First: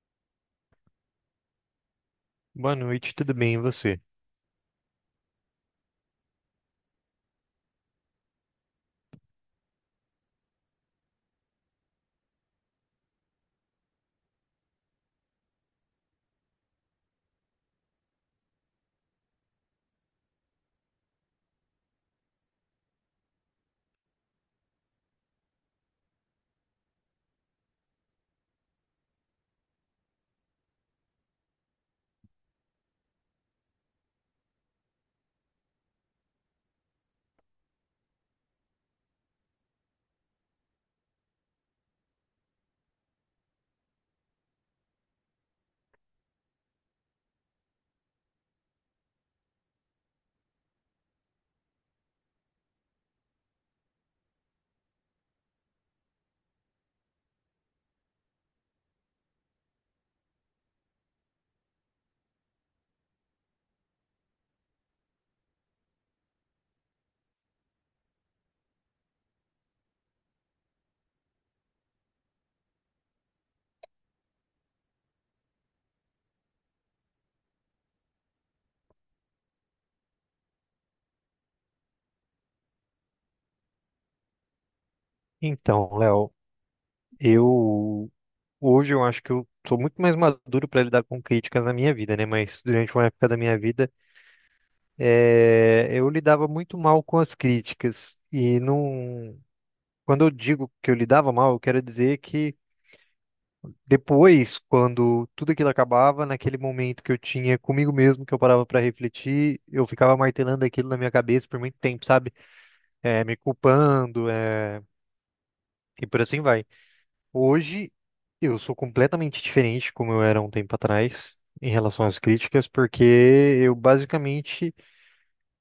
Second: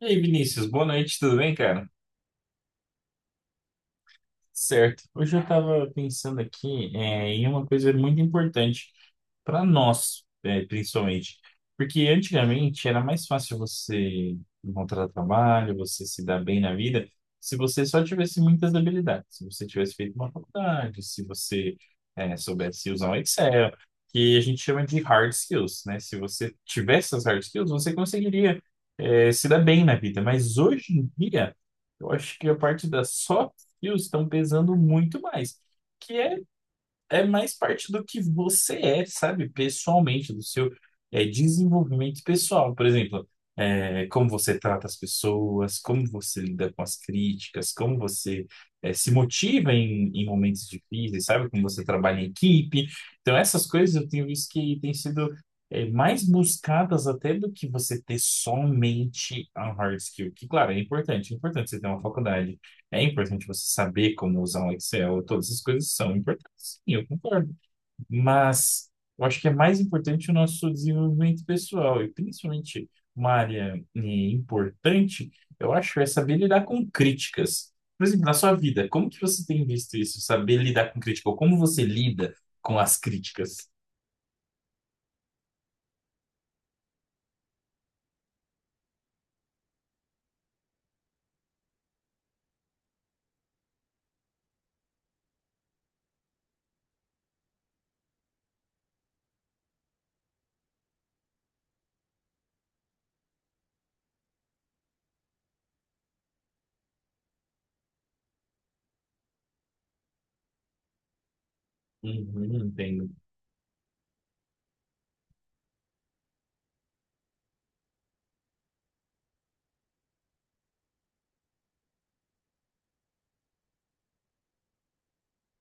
E aí, Vinícius, boa noite, tudo bem, cara? Boa noite, tudo bem, e você? Certo. Hoje eu estava pensando aqui em uma coisa muito importante para nós, principalmente. Porque antigamente era mais fácil você encontrar trabalho, você se dar bem na vida, se você só tivesse muitas habilidades. Se você tivesse feito uma faculdade, se você soubesse usar um Excel, que a gente chama de hard skills, né? Se você tivesse essas hard skills, você conseguiria se dar bem na vida. Mas hoje em dia, eu acho que a parte das soft frios estão pesando muito mais. Que é, é mais parte do que você é, sabe? Pessoalmente, do seu desenvolvimento pessoal. Por exemplo, como você trata as pessoas, como você lida com as críticas, como você se motiva em momentos difíceis, sabe? Como você trabalha em equipe. Então, essas coisas eu tenho visto que têm sido mais buscadas até do que você ter somente a hard skill, que, claro, é importante. É importante você ter uma faculdade, é importante você saber como usar um Excel, todas essas coisas são importantes. Sim, eu concordo. Mas eu acho que é mais importante o nosso desenvolvimento pessoal, e principalmente uma área importante, eu acho, é saber lidar com críticas. Por exemplo, na sua vida, como que você tem visto isso? Saber lidar com crítica, ou como você lida com as críticas? Então, Léo, eu hoje eu acho que eu sou muito mais maduro para lidar com críticas na minha vida, né? Mas durante uma época da minha vida, eu lidava muito mal com as críticas e não. Quando eu digo que eu lidava mal, eu quero dizer que depois, quando tudo aquilo acabava, naquele momento que eu tinha comigo mesmo, que eu parava para refletir, eu ficava martelando aquilo na minha cabeça por muito tempo, sabe? Uhum, entendo. Me culpando, e por assim vai. Hoje eu sou completamente diferente como eu era um tempo atrás em relação às críticas, porque eu basicamente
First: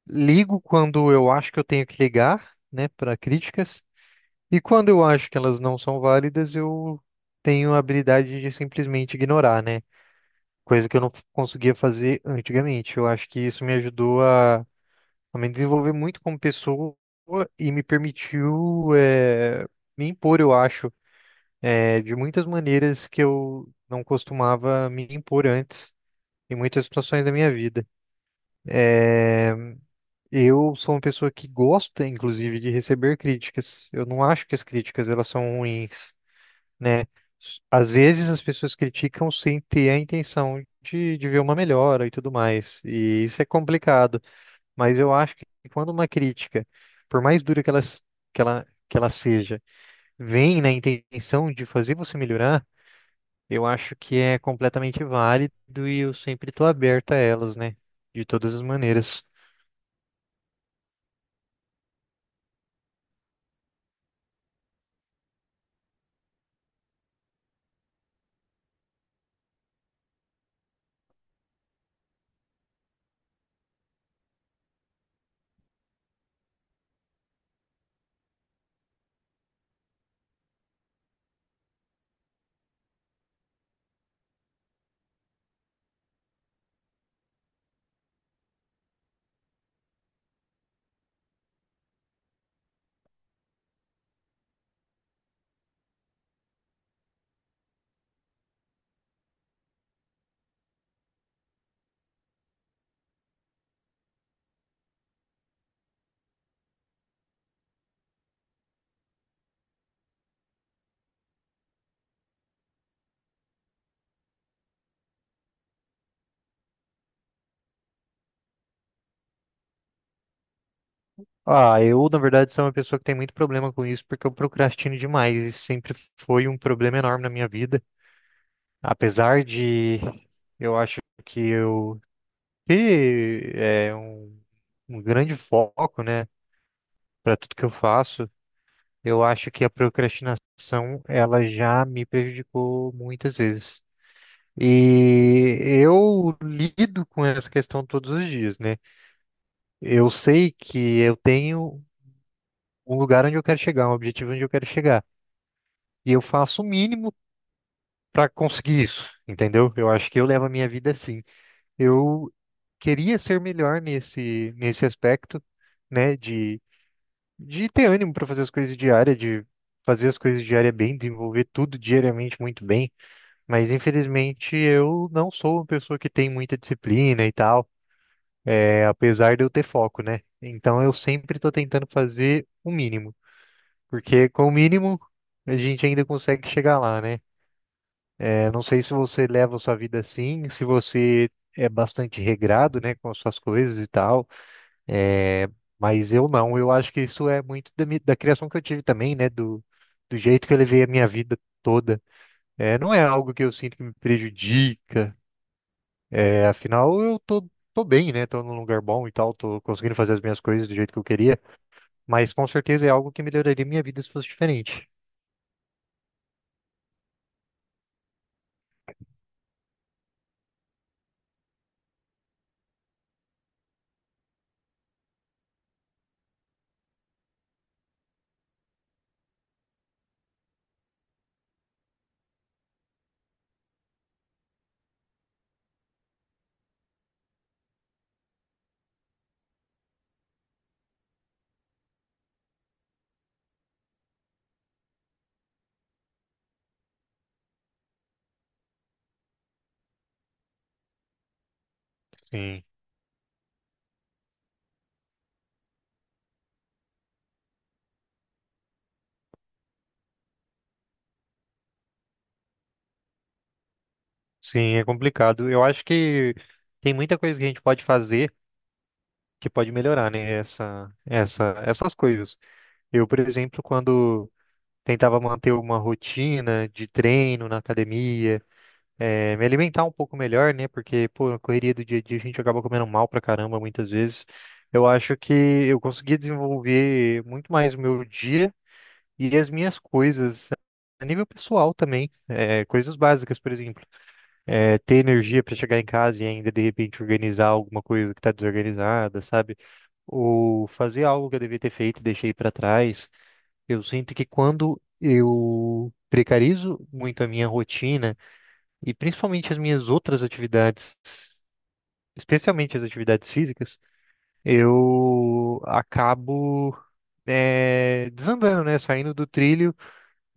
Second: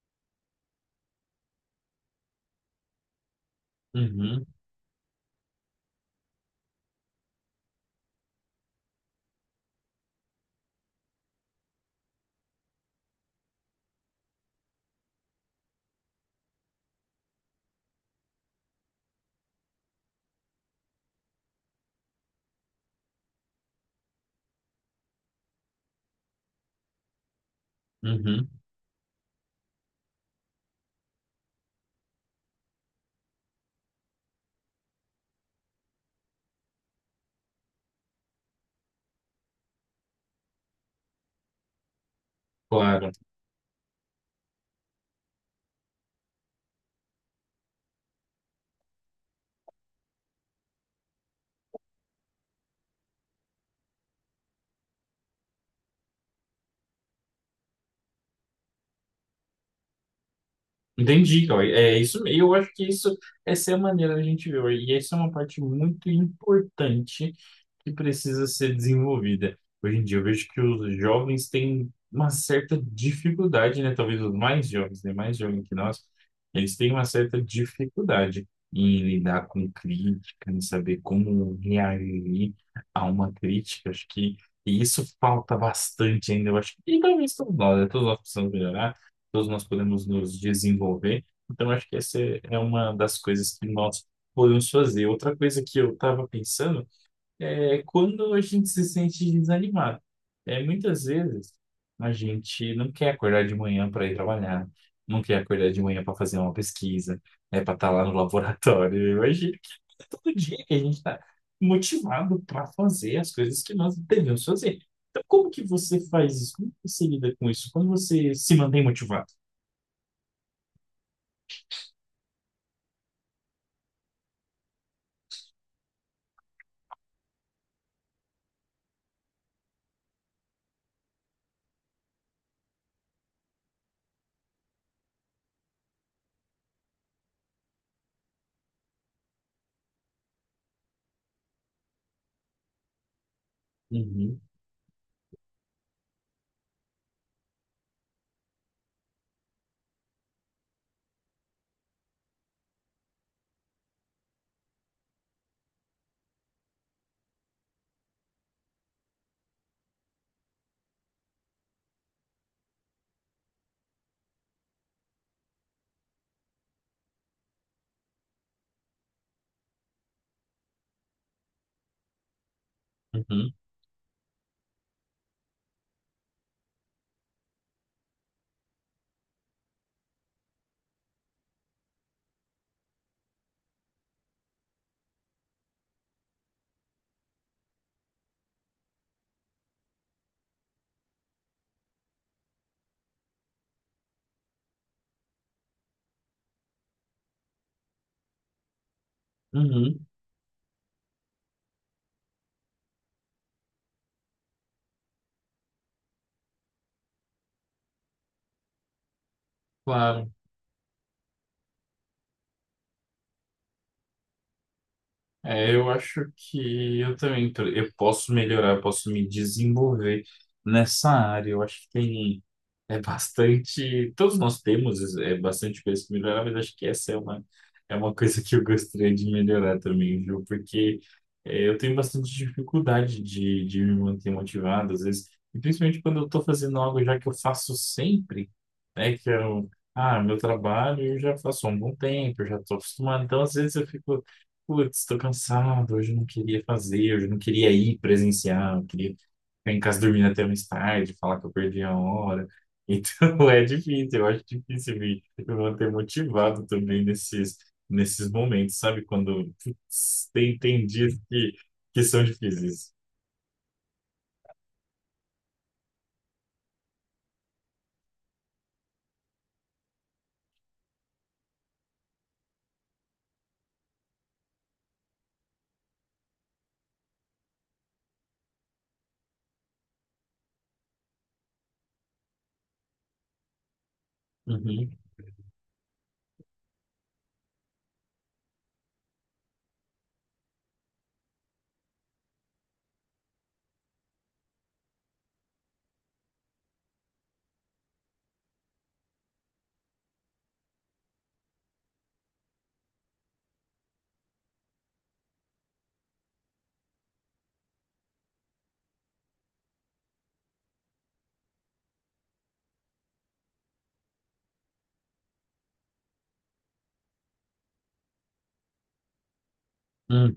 ligo quando eu acho que eu tenho que ligar, né, para críticas, Uhum, e quando eu acho que elas não são válidas, eu tenho a habilidade de simplesmente ignorar, né? Coisa que eu não f- conseguia fazer antigamente. Eu acho que isso me ajudou a me desenvolver muito como pessoa e me permitiu, me impor, eu acho é, de muitas maneiras que eu não costumava me impor antes, em muitas situações da minha vida. uhum, É, eu sou uma pessoa que gosta, inclusive, de receber críticas. Eu não acho que as críticas elas são ruins, né? Às vezes as pessoas criticam sem ter a intenção de ver uma melhora e tudo mais, claro. e isso é complicado. Mas eu acho que quando uma crítica, por mais dura que ela seja, vem na intenção de fazer você melhorar, eu acho que é completamente válido e eu sempre estou aberto a elas, né? De todas as maneiras. Entendi, Cauê. É isso, e eu acho que isso, essa é a maneira da gente ver, e essa é uma parte muito importante que precisa ser desenvolvida. Hoje em dia eu vejo que os jovens têm uma certa dificuldade, né? Talvez os mais jovens, né? Mais jovens que nós, eles têm uma certa dificuldade em lidar com crítica, em saber como reagir a uma crítica. Acho que isso falta bastante ainda, eu acho. E talvez todos nós, né? Todos nós precisamos melhorar, todos nós podemos nos desenvolver. Então, acho que essa é uma das coisas que nós podemos fazer. Outra coisa que eu estava pensando é quando a gente se sente desanimado. É, muitas vezes a gente não quer acordar de manhã para ir trabalhar, não quer acordar de manhã para fazer uma pesquisa, né, para estar lá no laboratório. Eu acho que é todo dia que a gente está motivado para fazer as coisas que nós devemos fazer. Então, como que você faz isso? Como que você lida com isso? Como você se mantém motivado? Ah, eu, na verdade, sou uma pessoa que tem muito problema com isso porque eu procrastino demais. Isso sempre foi um problema enorme na minha vida. Apesar de eu acho que eu ter é, um grande foco, né, para tudo que eu faço, eu acho que a procrastinação, ela já me prejudicou muitas vezes. Uhum, E eu lido com essa questão todos os dias, né? Eu sei que eu tenho um lugar onde eu quero chegar, um objetivo onde eu quero chegar. E eu faço o mínimo para conseguir isso, entendeu? Eu acho que eu levo a minha vida assim. Eu queria ser melhor nesse aspecto, né? De ter ânimo para fazer as coisas diárias, de fazer as coisas diárias bem, desenvolver tudo diariamente muito bem. uhum, Mas infelizmente eu não sou uma pessoa que tem muita disciplina e tal. É, apesar de eu ter foco, né? Então eu sempre estou tentando fazer o mínimo, porque com o mínimo a gente ainda consegue chegar lá, né? É, não sei se você leva a sua vida assim, se você é bastante regrado, né, com as suas coisas e tal, é, mas eu não, eu acho que isso é muito da criação que eu tive também, né, uhum, do jeito que eu levei a minha vida toda. É, não é algo que eu sinto que me prejudica, é, afinal tô bem, né, tô num lugar bom e tal, tô conseguindo fazer as claro. minhas coisas do jeito que eu queria. Mas com certeza é algo que melhoraria minha vida se fosse diferente. É, eu acho que eu também eu posso melhorar, posso me desenvolver nessa área. Eu acho que tem bastante, todos nós temos bastante coisa que melhorar, mas acho que essa é uma uma coisa que eu gostaria de melhorar também, viu? Porque eu tenho bastante dificuldade de me manter motivado às vezes, e principalmente quando eu estou fazendo algo já que eu faço sempre, né? Que é o ah, meu trabalho eu já faço há um bom tempo, eu já estou acostumado. Então, às vezes eu fico: putz, tô cansado, hoje eu não queria fazer, hoje eu não queria ir presencial, eu queria ficar em casa dormindo até mais tarde, falar que eu perdi a hora. Sim, Então, é difícil, eu acho difícil me manter motivado também nesses, nesses momentos, sabe? Quando putz, tem dias que são difíceis. sim, é complicado. Eu acho que tem muita coisa que a gente pode fazer que pode melhorar, né? Essas coisas. Eu, por exemplo, quando tentava manter uma rotina de treino na academia, me alimentar um pouco melhor, né? Porque, pô, a correria do dia a dia a gente acaba comendo mal pra caramba muitas vezes. Eu Uhum, acho que eu consegui desenvolver muito mais o meu dia e as minhas coisas a nível pessoal também, é, coisas básicas, por exemplo, é, ter energia para chegar em casa e ainda de repente organizar alguma coisa que está desorganizada, sabe? Ou fazer algo que eu devia ter feito e deixei para trás. Eu sinto que quando eu precarizo muito a minha rotina e principalmente as minhas outras atividades, especialmente as atividades físicas, eu acabo é, desandando, né? Saindo do trilho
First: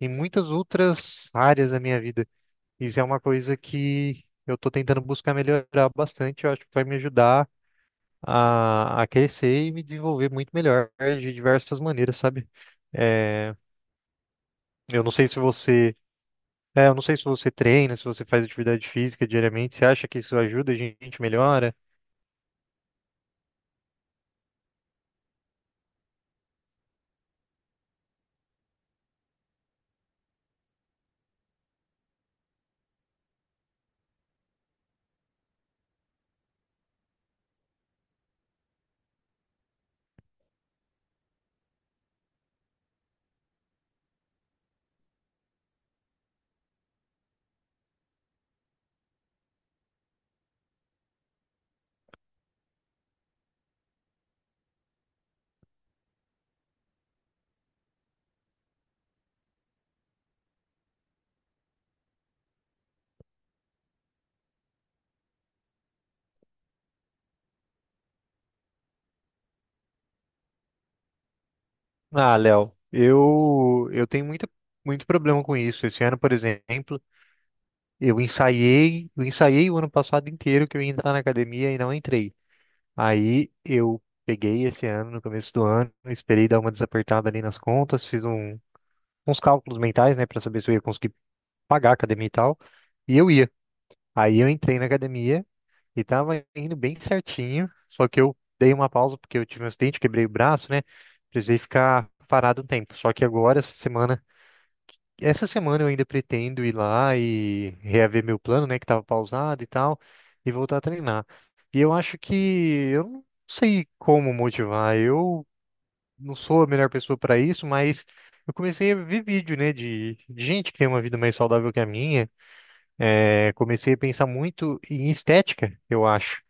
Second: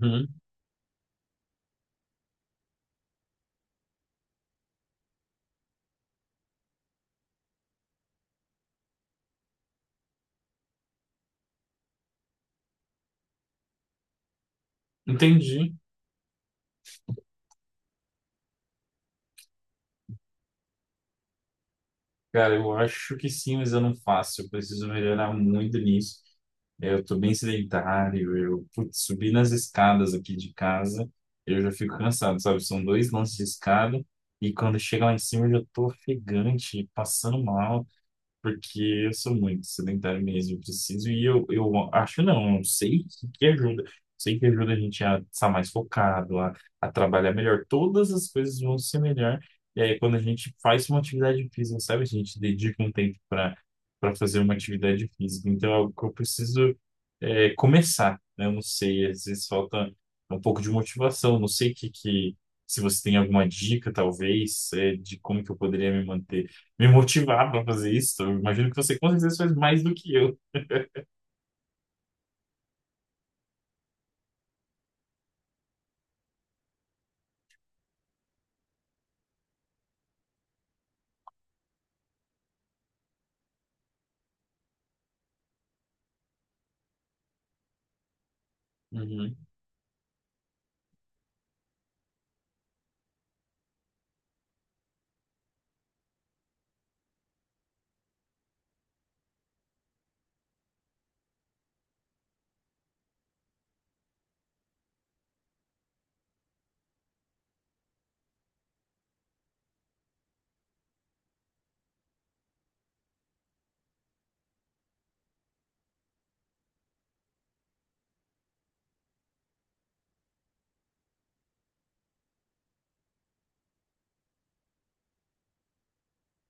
em muitas outras áreas da minha vida. Isso é uma coisa que eu estou tentando buscar melhorar bastante. Eu acho que vai me ajudar a crescer e me desenvolver muito melhor de diversas maneiras, sabe? É, eu não sei se entendi. você, é, eu não sei se você treina, se você faz atividade física diariamente. Você acha que isso ajuda, a gente melhora? Cara, eu acho que sim, mas eu não faço. Eu preciso melhorar muito nisso. Eu tô bem sedentário. Eu, putz, subir nas escadas aqui de casa, eu já fico cansado, sabe? São dois lances de escada e quando chega lá em cima eu já tô ofegante, passando mal. Porque eu sou muito sedentário mesmo, eu preciso, eu acho não, eu sei que ajuda. Sei que ajuda a gente a estar mais focado, a trabalhar melhor. Todas as coisas vão ser melhor. E aí, quando a gente faz uma atividade física, sabe? A gente dedica um tempo para, para fazer uma atividade física. Então, é algo que eu preciso começar, né? Eu não sei, às vezes falta um pouco de motivação. Não sei que, se você tem alguma dica, talvez, é, de como que eu poderia me motivar para fazer isso. Eu imagino que você com certeza faz mais do que eu. Ah, Léo, eu tenho muita muito problema com isso. Esse ano, por exemplo, eu ensaiei o ano passado inteiro que eu ia entrar na academia e não entrei. Aí eu peguei esse ano, no começo do ano, esperei dar uma desapertada ali nas contas, Uhum, uns cálculos mentais, né, para saber se eu ia conseguir pagar a academia e tal. E eu ia. Aí eu entrei na academia e tava indo bem certinho, só que eu dei uma pausa porque eu tive um acidente, quebrei o braço, né? Precisei ficar parado um tempo. Só que agora, essa semana. Essa semana eu ainda pretendo ir lá e reaver meu plano, né, que estava pausado e tal, e voltar a treinar. E eu acho que eu não sei como motivar. Eu não sou a melhor pessoa para isso, mas eu comecei a ver vídeo, né, de gente que tem uma vida mais saudável que a minha. É, comecei a pensar muito em estética, eu acho.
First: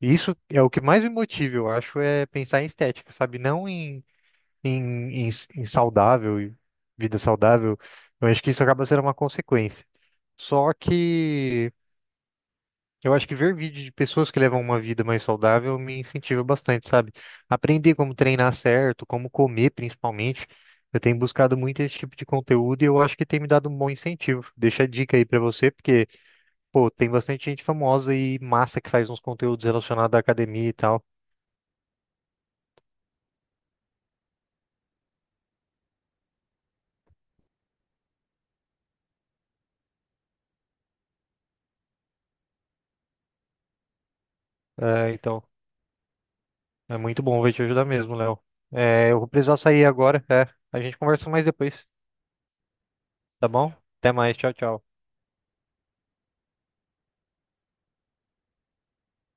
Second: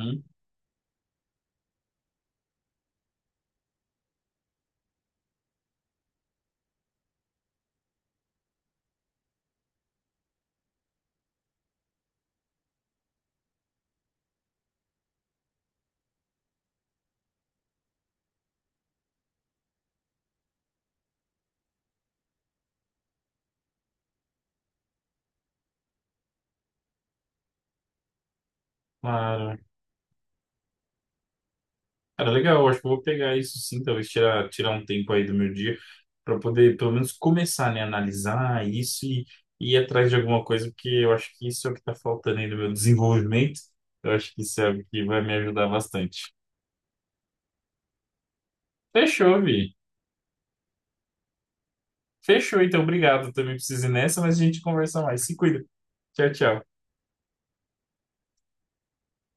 E isso é o que mais me motiva, eu acho, é pensar em estética, sabe? Não em, em, em, em saudável, vida saudável. Eu acho que isso acaba sendo uma consequência. Só que eu acho que ver vídeo de pessoas que levam uma vida mais saudável me incentiva bastante, sabe? Aprender como treinar certo, como comer principalmente. Eu tenho buscado muito esse tipo de conteúdo e eu acho que tem me dado um bom incentivo. Deixa a dica aí pra você, porque, pô, tem bastante gente famosa e massa que faz uns claro. conteúdos relacionados à academia e tal. Cara, legal, eu acho que eu vou pegar isso sim, talvez tirar, tirar um tempo aí do meu dia para poder pelo menos começar, né, a analisar isso e ir atrás de alguma coisa, porque eu acho que isso é o que está faltando aí no meu desenvolvimento. Eu acho que isso é algo que É, vai me então, ajudar bastante. é muito bom, vai te ajudar mesmo, Léo. É, eu vou Fechou, precisar Vi. sair agora, é. A gente conversa mais depois, Fechou, então, obrigado. tá Também bom? preciso ir Até nessa, mas mais, a tchau, gente tchau. conversa mais. Se cuida. Tchau, tchau.